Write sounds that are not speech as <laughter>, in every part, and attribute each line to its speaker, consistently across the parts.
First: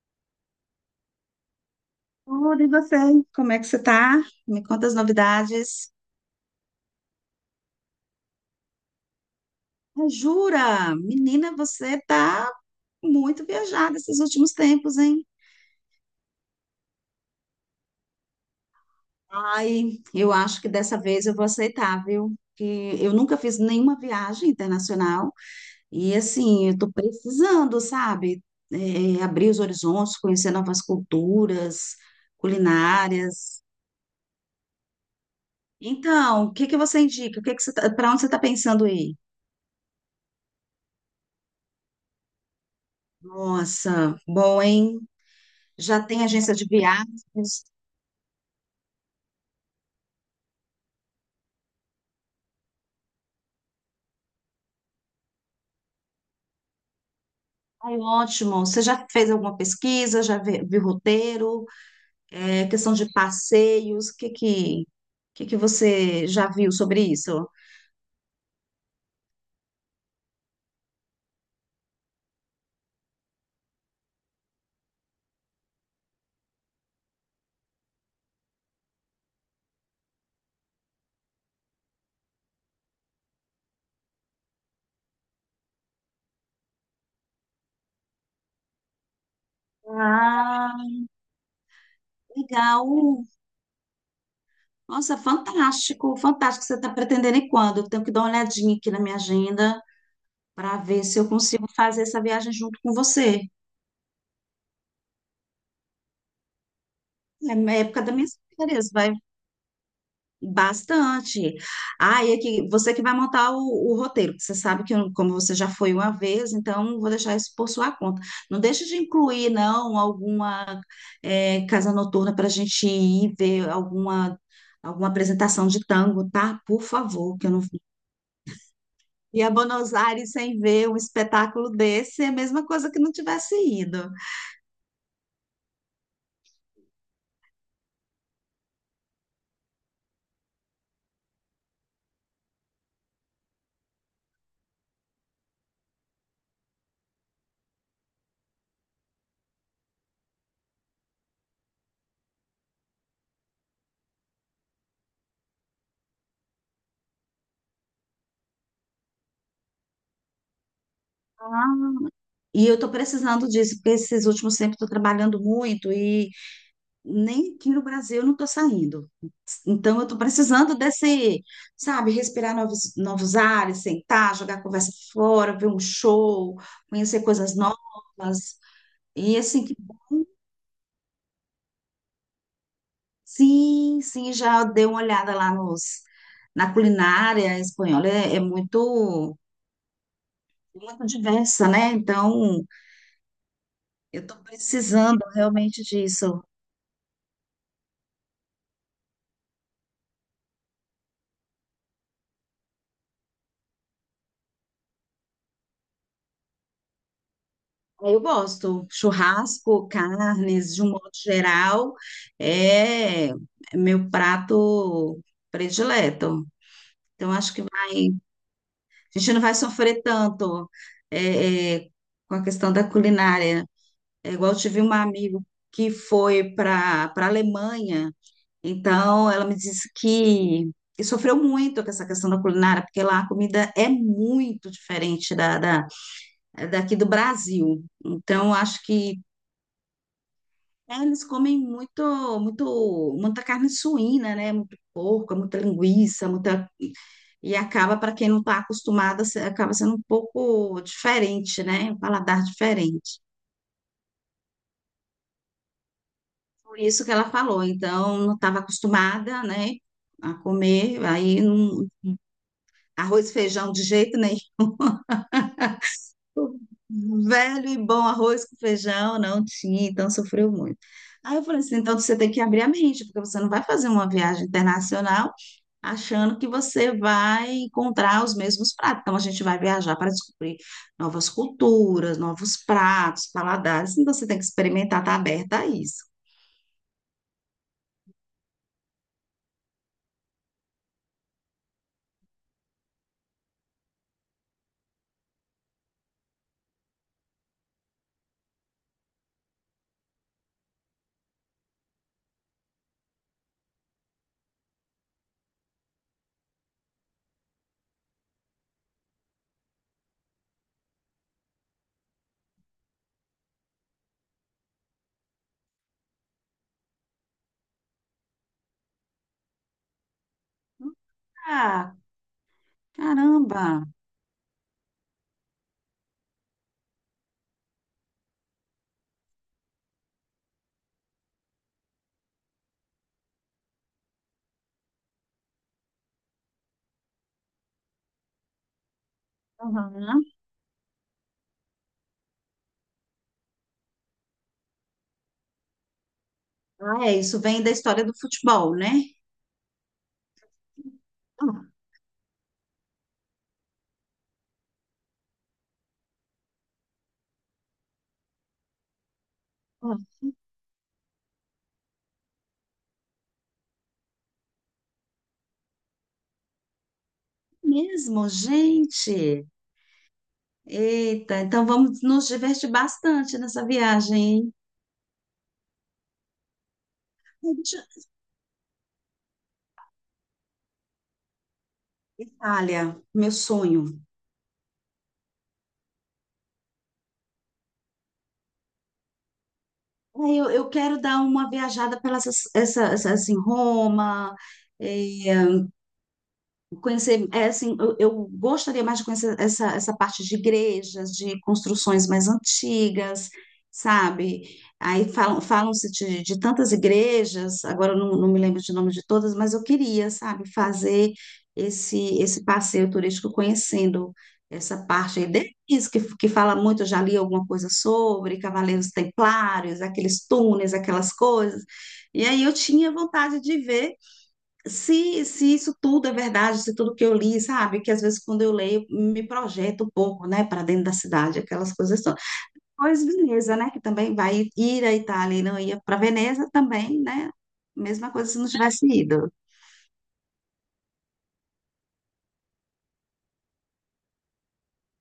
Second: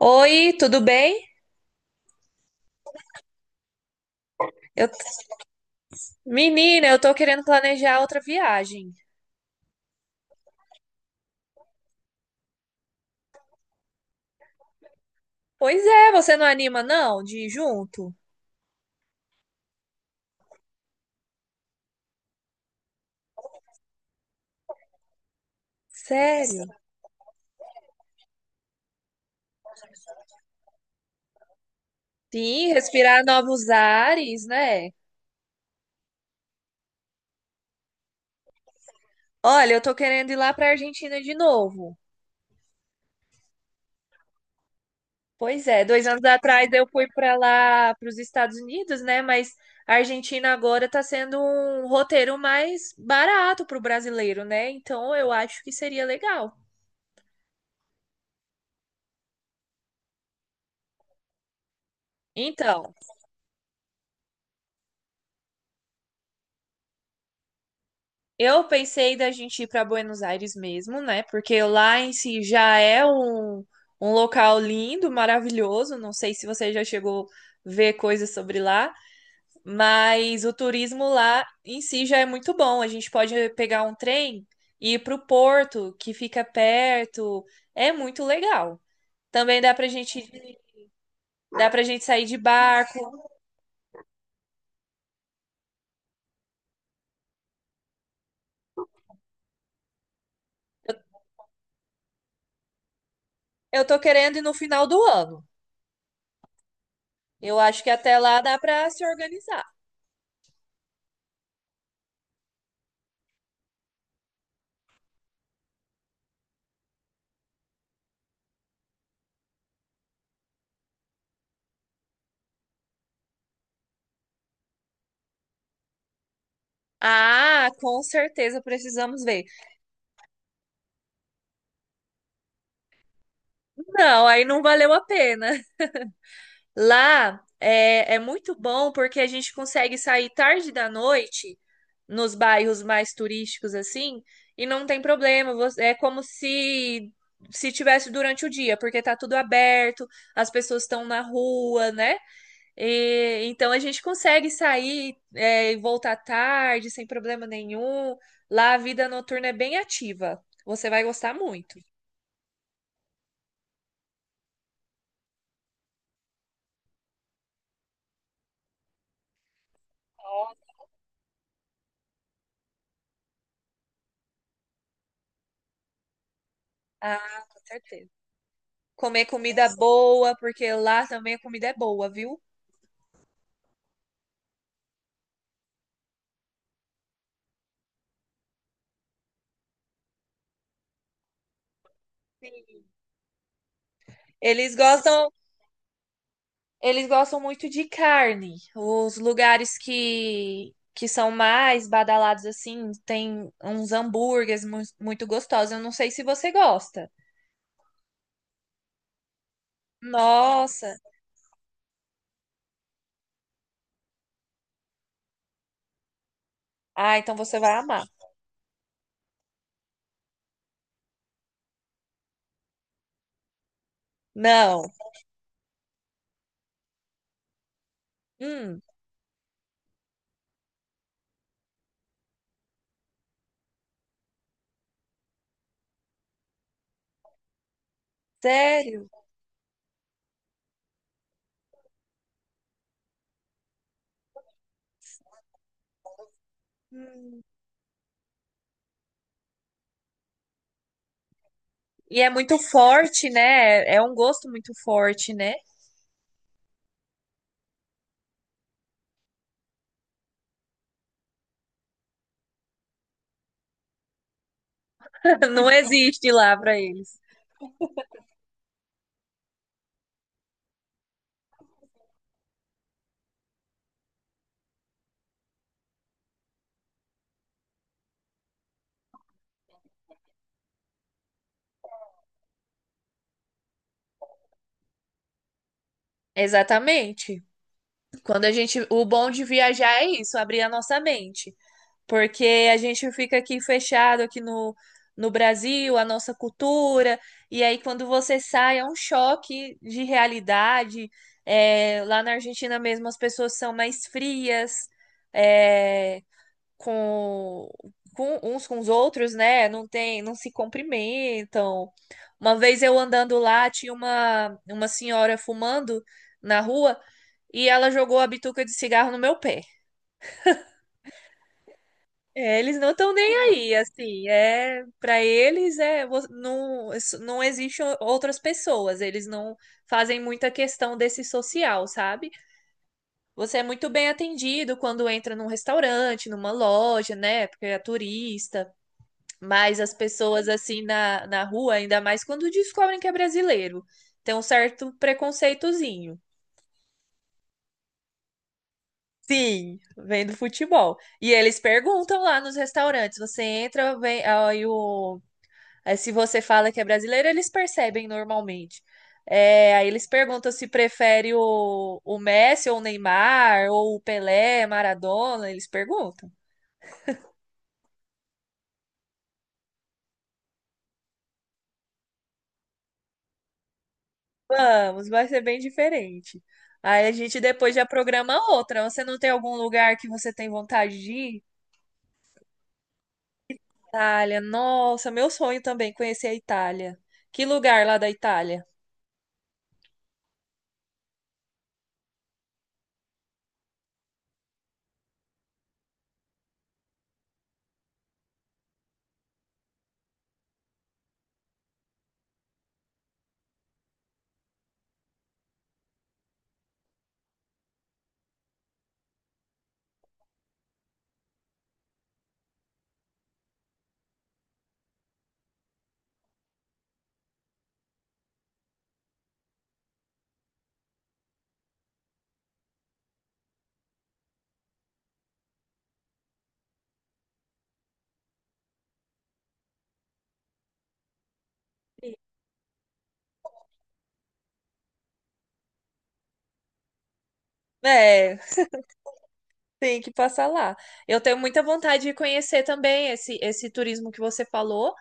Speaker 1: Oi, tudo bem?
Speaker 2: Tudo, e você? Como é que você tá? Me conta
Speaker 1: Eu-
Speaker 2: as novidades.
Speaker 1: Menina, eu tô querendo planejar outra viagem.
Speaker 2: Ah, jura? Menina, você tá muito viajada esses últimos tempos, hein?
Speaker 1: Pois é, você não anima não de ir junto?
Speaker 2: Ai, eu acho que dessa vez eu vou aceitar, viu? Que eu nunca fiz nenhuma viagem internacional e,
Speaker 1: Sério?
Speaker 2: assim, eu tô precisando, sabe? É, abrir os horizontes, conhecer novas culturas,
Speaker 1: Sim, respirar
Speaker 2: culinárias.
Speaker 1: novos ares, né?
Speaker 2: Então, o que que você indica? O que que você tá, para onde você tá pensando aí?
Speaker 1: Olha, eu tô querendo ir lá pra Argentina de novo.
Speaker 2: Nossa, bom, hein?
Speaker 1: Pois é,
Speaker 2: Já
Speaker 1: dois
Speaker 2: tem
Speaker 1: anos
Speaker 2: agência de
Speaker 1: atrás eu fui pra
Speaker 2: viagens.
Speaker 1: lá, pros Estados Unidos, né? Mas a Argentina agora tá sendo um roteiro mais barato pro brasileiro, né? Então eu acho que seria legal.
Speaker 2: Ai, ótimo. Você já fez alguma pesquisa? Viu roteiro? É, questão
Speaker 1: Então,
Speaker 2: de passeios? Que você já viu sobre isso?
Speaker 1: eu pensei da gente ir para Buenos Aires mesmo, né? Porque lá em si já é um local lindo, maravilhoso. Não sei se você já chegou a ver coisas sobre lá, mas o turismo lá em si já é muito bom. A gente pode pegar um trem e ir para o porto, que fica perto. É muito legal. Também
Speaker 2: Ah,
Speaker 1: dá para gente sair de barco.
Speaker 2: legal. Nossa, fantástico, fantástico. Você está pretendendo ir quando? Eu tenho que dar uma olhadinha aqui na minha agenda para ver se eu consigo fazer essa viagem junto com você.
Speaker 1: Eu tô querendo ir no final do ano.
Speaker 2: É
Speaker 1: Eu
Speaker 2: a
Speaker 1: acho que
Speaker 2: época das
Speaker 1: até
Speaker 2: minhas
Speaker 1: lá dá
Speaker 2: férias,
Speaker 1: para se
Speaker 2: vai.
Speaker 1: organizar.
Speaker 2: Bastante. Ah, e aqui, você que vai montar o roteiro, porque você sabe que, como você já foi uma vez, então vou deixar isso por sua conta. Não deixe de incluir, não, alguma casa noturna para a gente ir ver alguma, alguma apresentação de tango, tá? Por favor, que eu não.
Speaker 1: Ah, com certeza precisamos
Speaker 2: E
Speaker 1: ver.
Speaker 2: a Buenos Aires sem ver um espetáculo desse é a mesma coisa que não tivesse ido.
Speaker 1: Não, aí não valeu a pena. Lá é muito bom porque a gente consegue sair tarde da noite nos bairros mais turísticos assim e não tem problema. É como se se tivesse durante o dia, porque tá tudo aberto, as pessoas estão na rua, né? E então a gente consegue e voltar tarde sem problema nenhum. Lá a vida noturna é bem ativa. Você vai gostar
Speaker 2: Ah.
Speaker 1: muito.
Speaker 2: E eu estou precisando disso, porque esses últimos tempos estou trabalhando muito e nem aqui no Brasil eu não estou saindo. Então, eu estou precisando desse, sabe, respirar novos, novos ares, sentar, jogar a conversa fora, ver um show, conhecer
Speaker 1: Ah,
Speaker 2: coisas
Speaker 1: com certeza.
Speaker 2: novas.
Speaker 1: Comer
Speaker 2: E assim,
Speaker 1: comida
Speaker 2: que bom.
Speaker 1: boa, porque lá também a comida é boa, viu?
Speaker 2: Sim, sim, já dei uma olhada lá na culinária espanhola. É, é muito, muito diversa, né? Então,
Speaker 1: Sim.
Speaker 2: eu estou
Speaker 1: Eles
Speaker 2: precisando
Speaker 1: gostam,
Speaker 2: realmente disso.
Speaker 1: eles gostam muito de carne. Os lugares que são mais badalados assim, tem uns hambúrgueres muito gostosos. Eu não sei se você gosta.
Speaker 2: Eu gosto. Churrasco, carnes, de um
Speaker 1: Nossa.
Speaker 2: modo geral, é é meu prato predileto.
Speaker 1: Ah,
Speaker 2: Então,
Speaker 1: então
Speaker 2: acho
Speaker 1: você
Speaker 2: que
Speaker 1: vai amar.
Speaker 2: vai, a gente não vai sofrer tanto é, é, com a questão da culinária. É igual eu tive
Speaker 1: Não.
Speaker 2: um amigo que foi para Alemanha,
Speaker 1: Hum,
Speaker 2: então ela me disse que sofreu muito com essa questão da culinária, porque lá a comida é muito diferente da daqui do Brasil. Então, acho
Speaker 1: sério?
Speaker 2: que é, eles comem muito, muito, muita carne suína, né? Muito porco, muita linguiça, muita.
Speaker 1: Hum.
Speaker 2: E acaba, para quem não está acostumada acaba sendo um pouco diferente, né? Um
Speaker 1: E é
Speaker 2: paladar
Speaker 1: muito
Speaker 2: diferente.
Speaker 1: forte, né? É um gosto muito forte, né?
Speaker 2: Por isso que ela falou. Então, não estava acostumada, né? A comer. Aí, arroz e feijão de jeito nenhum.
Speaker 1: <laughs> Não existe lá
Speaker 2: <laughs>
Speaker 1: pra eles.
Speaker 2: Velho e bom arroz com feijão, não tinha, então sofreu muito. Aí eu falei assim: então você tem que abrir a mente, porque você não vai fazer uma viagem internacional achando que você vai encontrar os mesmos pratos. Então, a gente vai viajar para descobrir novas culturas, novos pratos, paladares. Então, você tem que experimentar, estar aberta a isso.
Speaker 1: Exatamente. Quando a gente, o bom de viajar é isso, abrir a nossa mente, porque a gente fica aqui fechado aqui no Brasil, a nossa cultura, e aí quando você sai é um choque de realidade. É, lá na Argentina mesmo as pessoas são mais frias, é, com, com uns com os outros, né? Não tem, não se cumprimentam. Uma vez eu andando lá, tinha uma senhora fumando na rua e ela jogou a bituca de cigarro no meu pé.
Speaker 2: Ah,
Speaker 1: É, eles não estão nem
Speaker 2: caramba!
Speaker 1: aí, assim, é, para eles é vo- não não existem outras pessoas, eles não fazem muita questão desse social, sabe? Você é muito bem atendido quando entra num restaurante, numa loja, né? Porque é turista, mas as
Speaker 2: Aham.
Speaker 1: pessoas assim na rua, ainda mais quando descobrem que é brasileiro, tem um certo preconceitozinho.
Speaker 2: Ah, é, isso vem da história do futebol, né?
Speaker 1: Sim, vem do futebol. E eles
Speaker 2: Ah,
Speaker 1: perguntam lá nos restaurantes. Você entra, vem. Aí se você fala que é brasileiro, eles percebem normalmente. É, aí
Speaker 2: ah,
Speaker 1: eles perguntam se prefere o Messi ou o Neymar, ou o Pelé, Maradona. Eles perguntam.
Speaker 2: mesmo, gente! Eita, então vamos nos divertir bastante nessa viagem, hein?
Speaker 1: Vamos, vai ser bem diferente. Aí a gente depois
Speaker 2: Deixa.
Speaker 1: já programa outra. Você não tem algum lugar que você tem vontade de ir?
Speaker 2: Itália, meu sonho.
Speaker 1: Itália, nossa, meu sonho também, conhecer a Itália. Que lugar lá da Itália?
Speaker 2: É, eu quero dar uma viajada pelas assim, Roma, eh, conhecer, é, assim, eu gostaria mais de conhecer essa parte de igrejas, de construções mais antigas, sabe? Aí falam-se de tantas igrejas, agora eu não, não me lembro de nome de todas, mas eu queria, sabe, fazer esse passeio turístico conhecendo essa parte aí deles, que fala muito, eu já li alguma coisa sobre Cavaleiros Templários, aqueles túneis, aquelas coisas. E aí eu tinha vontade de ver se isso tudo é verdade, se tudo que eu li, sabe? Que às vezes quando eu leio, me projeto um pouco, né, para dentro da cidade, aquelas coisas todas. Pois Veneza, né, que também vai ir à Itália e não ia para Veneza também, né? Mesma coisa se
Speaker 1: É,
Speaker 2: não tivesse ido.
Speaker 1: Tem que passar lá. Eu tenho muita vontade de conhecer também esse turismo que você falou.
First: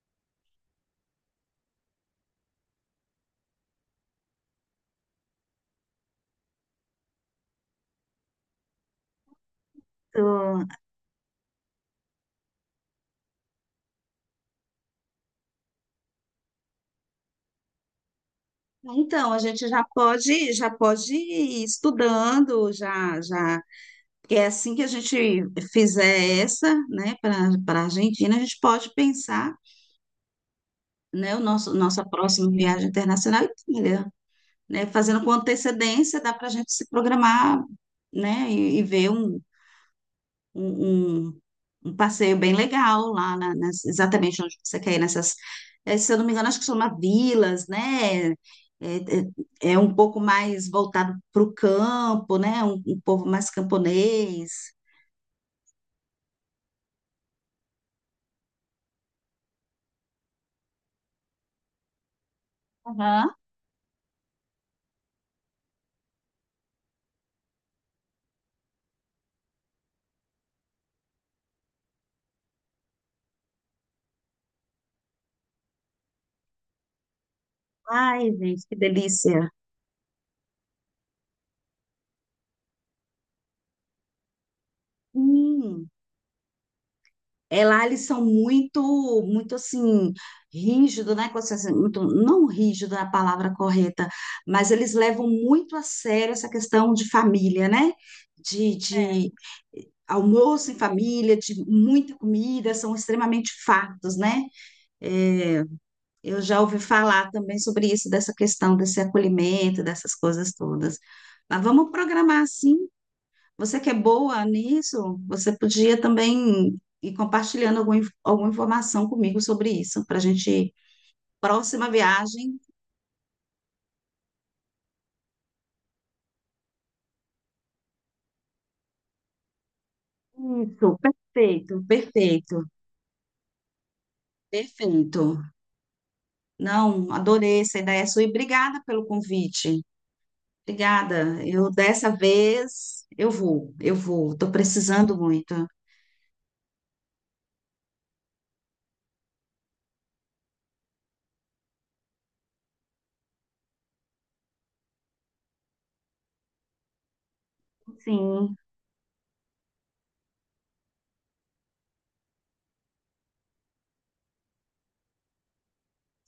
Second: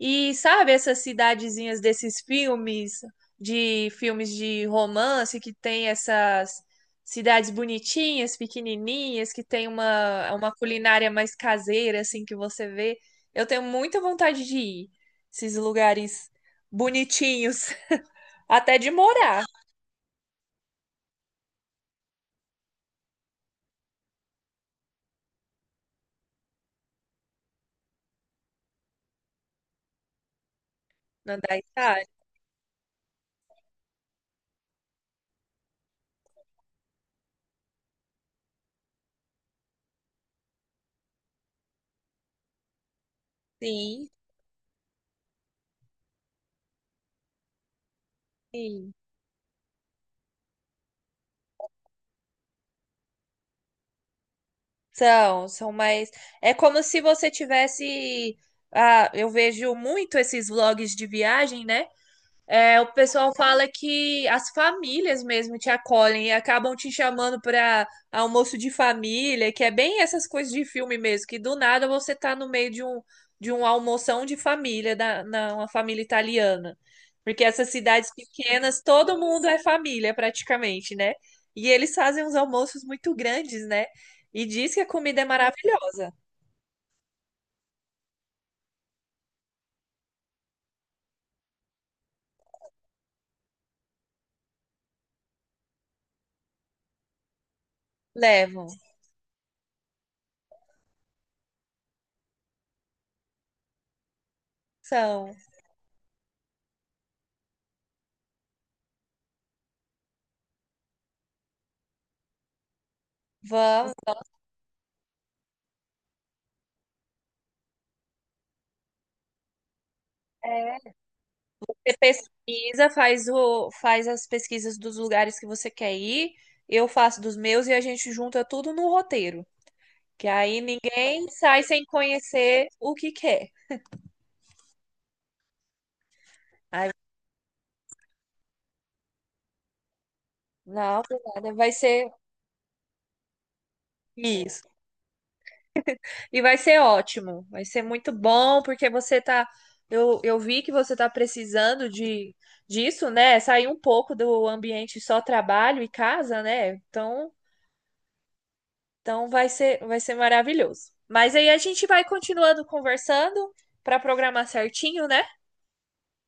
Speaker 1: E sabe essas cidadezinhas desses filmes de romance, que tem essas cidades bonitinhas, pequenininhas, que tem uma
Speaker 2: Então,
Speaker 1: culinária mais caseira, assim, que você vê. Eu tenho muita vontade de ir. Esses lugares bonitinhos. <laughs> Até de
Speaker 2: então, a
Speaker 1: morar
Speaker 2: gente já pode ir estudando, porque é assim que a gente fizer essa, né, para a Argentina, a gente pode pensar,
Speaker 1: na
Speaker 2: né, o
Speaker 1: da
Speaker 2: nosso nossa
Speaker 1: Itália.
Speaker 2: próxima viagem internacional à Itália. Né? Fazendo com antecedência, dá para a gente se programar, né? E ver um, um- um passeio bem legal lá,
Speaker 1: Sim,
Speaker 2: exatamente onde você quer ir, nessas, eh, se eu não me engano, acho que chama vilas, né? É,
Speaker 1: sim.
Speaker 2: é um pouco mais voltado para o campo, né? Um povo mais camponês.
Speaker 1: São mais. É como se você tivesse. Ah, eu vejo muito esses vlogs de viagem, né? É, o pessoal
Speaker 2: Aham.
Speaker 1: fala que as famílias mesmo te acolhem e acabam te chamando para almoço de família, que é bem essas coisas de filme mesmo, que do nada você tá no meio de de um almoção de família, uma família italiana. Porque essas cidades
Speaker 2: Ai, gente, que
Speaker 1: pequenas, todo mundo
Speaker 2: delícia.
Speaker 1: é família praticamente, né? E eles fazem uns almoços muito grandes, né? E diz que a comida é
Speaker 2: Hum.
Speaker 1: maravilhosa.
Speaker 2: É, lá eles são muito, muito assim, rígido, né? Assim, muito, não rígido é a palavra correta, mas eles levam muito a sério essa questão de família, né?
Speaker 1: Levam.
Speaker 2: De, é. De almoço em família, de muita comida, são extremamente fartos, né?
Speaker 1: São.
Speaker 2: É, eu já ouvi falar também sobre isso, dessa questão desse acolhimento, dessas coisas todas. Mas vamos programar assim. Você que
Speaker 1: Vamos.
Speaker 2: é boa nisso, você podia também ir compartilhando alguma informação comigo sobre isso, para a gente. Próxima
Speaker 1: Você
Speaker 2: viagem.
Speaker 1: pesquisa, faz as pesquisas dos lugares que você quer ir, eu faço dos meus e a gente junta tudo no roteiro. Que aí
Speaker 2: Isso,
Speaker 1: ninguém sai
Speaker 2: perfeito,
Speaker 1: sem
Speaker 2: perfeito,
Speaker 1: conhecer o que quer.
Speaker 2: perfeito.
Speaker 1: Aí,
Speaker 2: Não, adorei essa ideia sua e obrigada pelo convite.
Speaker 1: não, por
Speaker 2: Obrigada.
Speaker 1: nada, vai
Speaker 2: Eu dessa
Speaker 1: ser
Speaker 2: vez eu vou, eu vou. Estou
Speaker 1: isso.
Speaker 2: precisando muito.
Speaker 1: E vai ser ótimo, vai ser muito bom, porque você tá. Eu vi que você tá precisando disso, né? Sair um pouco do ambiente só trabalho e casa, né? Então,
Speaker 2: Sim.
Speaker 1: então vai ser maravilhoso. Mas aí a gente vai continuando conversando para programar certinho, né?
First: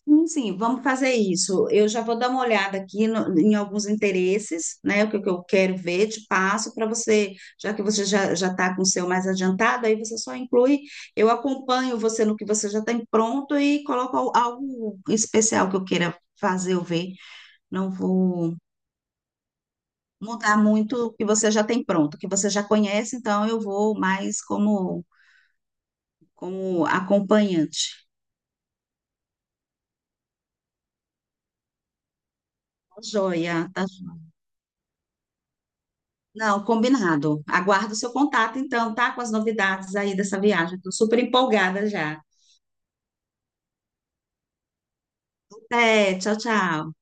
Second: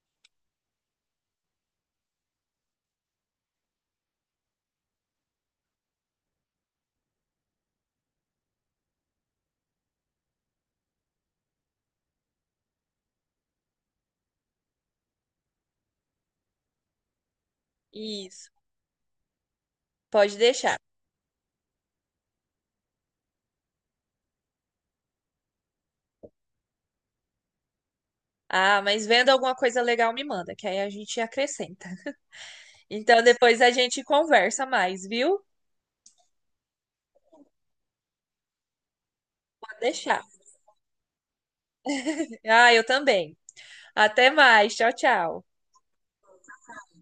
Speaker 2: Sim, sim, vamos fazer isso. Eu já vou dar uma olhada aqui em alguns interesses, né? Que eu quero ver, te passo para você, já que você já está com o seu mais adiantado, aí você só inclui, eu acompanho você no que você já tem pronto e coloco algo especial que eu queira fazer ou ver. Não
Speaker 1: Isso,
Speaker 2: vou
Speaker 1: pode
Speaker 2: mudar
Speaker 1: deixar.
Speaker 2: muito o que você já tem pronto, o que você já conhece, então eu vou mais como acompanhante.
Speaker 1: Ah, mas vendo alguma coisa legal, me manda, que aí a gente acrescenta. Então depois a
Speaker 2: Joia, tá.
Speaker 1: gente conversa mais, viu?
Speaker 2: Não, combinado. Aguardo o seu contato, então, tá? Com as
Speaker 1: Pode
Speaker 2: novidades aí
Speaker 1: deixar.
Speaker 2: dessa viagem. Estou super empolgada já.
Speaker 1: Ah, eu também. Até mais. Tchau, tchau.
Speaker 2: Até, tchau, tchau.